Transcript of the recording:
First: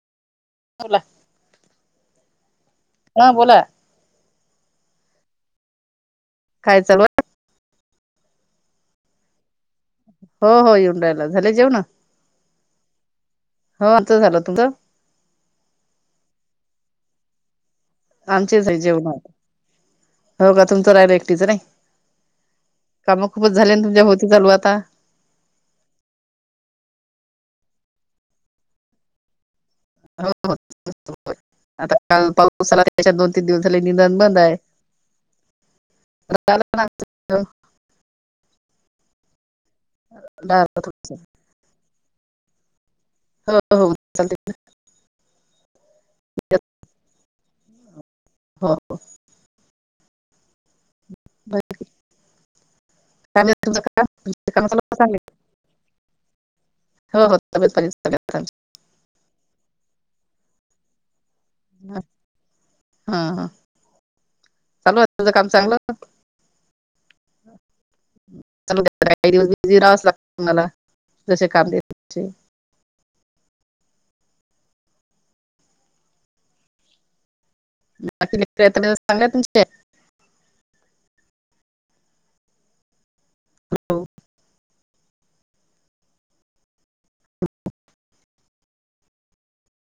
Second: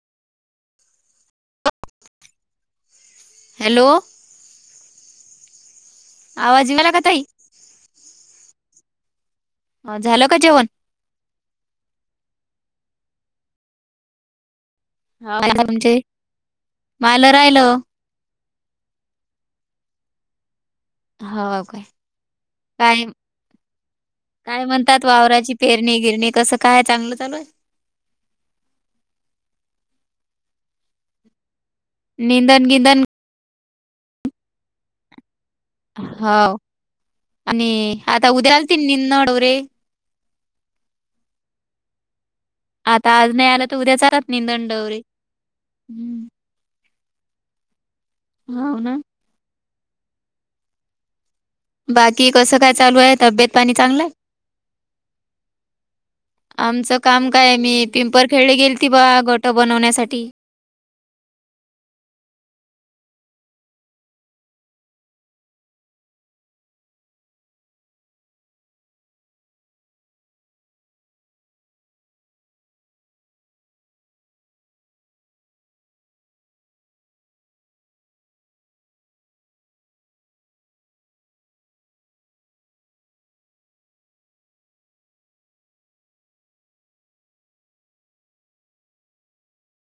[unintelligible] हा बोला. हॅलो! आवाज येऊ काय रायला, का चालू आहे? ताई? झालं का हो जेवण हो येऊन रायला, झाले जेवण? हो आता झालं, तुमचं हा म्हणजे, मायला राहिलं. आमचेच जेवण. हो का तुमचं राहिल एकटीचं नाही, हो काय काय काम खूपच झाले तुमच्या होती चालू काय आता. म्हणतात वावराची पेरणी गिरणी कसं काय, चांगलं चालूय? हो आता काल निंदन पाऊस झाला, गिंदन त्याच्यात दोन तीन दिवस झाले निदान बंद आहे. हो आणि आता उद्याल ती, निनडोरे. झालं तुमचं. आता आज नाही आला तर, हो हो उद्या चालत चालते नि दंडवररी. हो हा व ना? हो बाकी कसं काय चालू आहे, तब्येत पाणी तुमचं चांगले? काम तुमचे काम चालू चांगले आमचं हो काम हो काय, तब्येत मी पाणी सगळ्यात पिंपरखेडे गेल ती बा गोट बनवण्यासाठी. ह हा ह. चालू तुझं, काम चांगलं. काही दिवस बिझी राहावच लागत मला, जसे काम देत. तसे बाकी सांगाय तुमचे. होॅलो!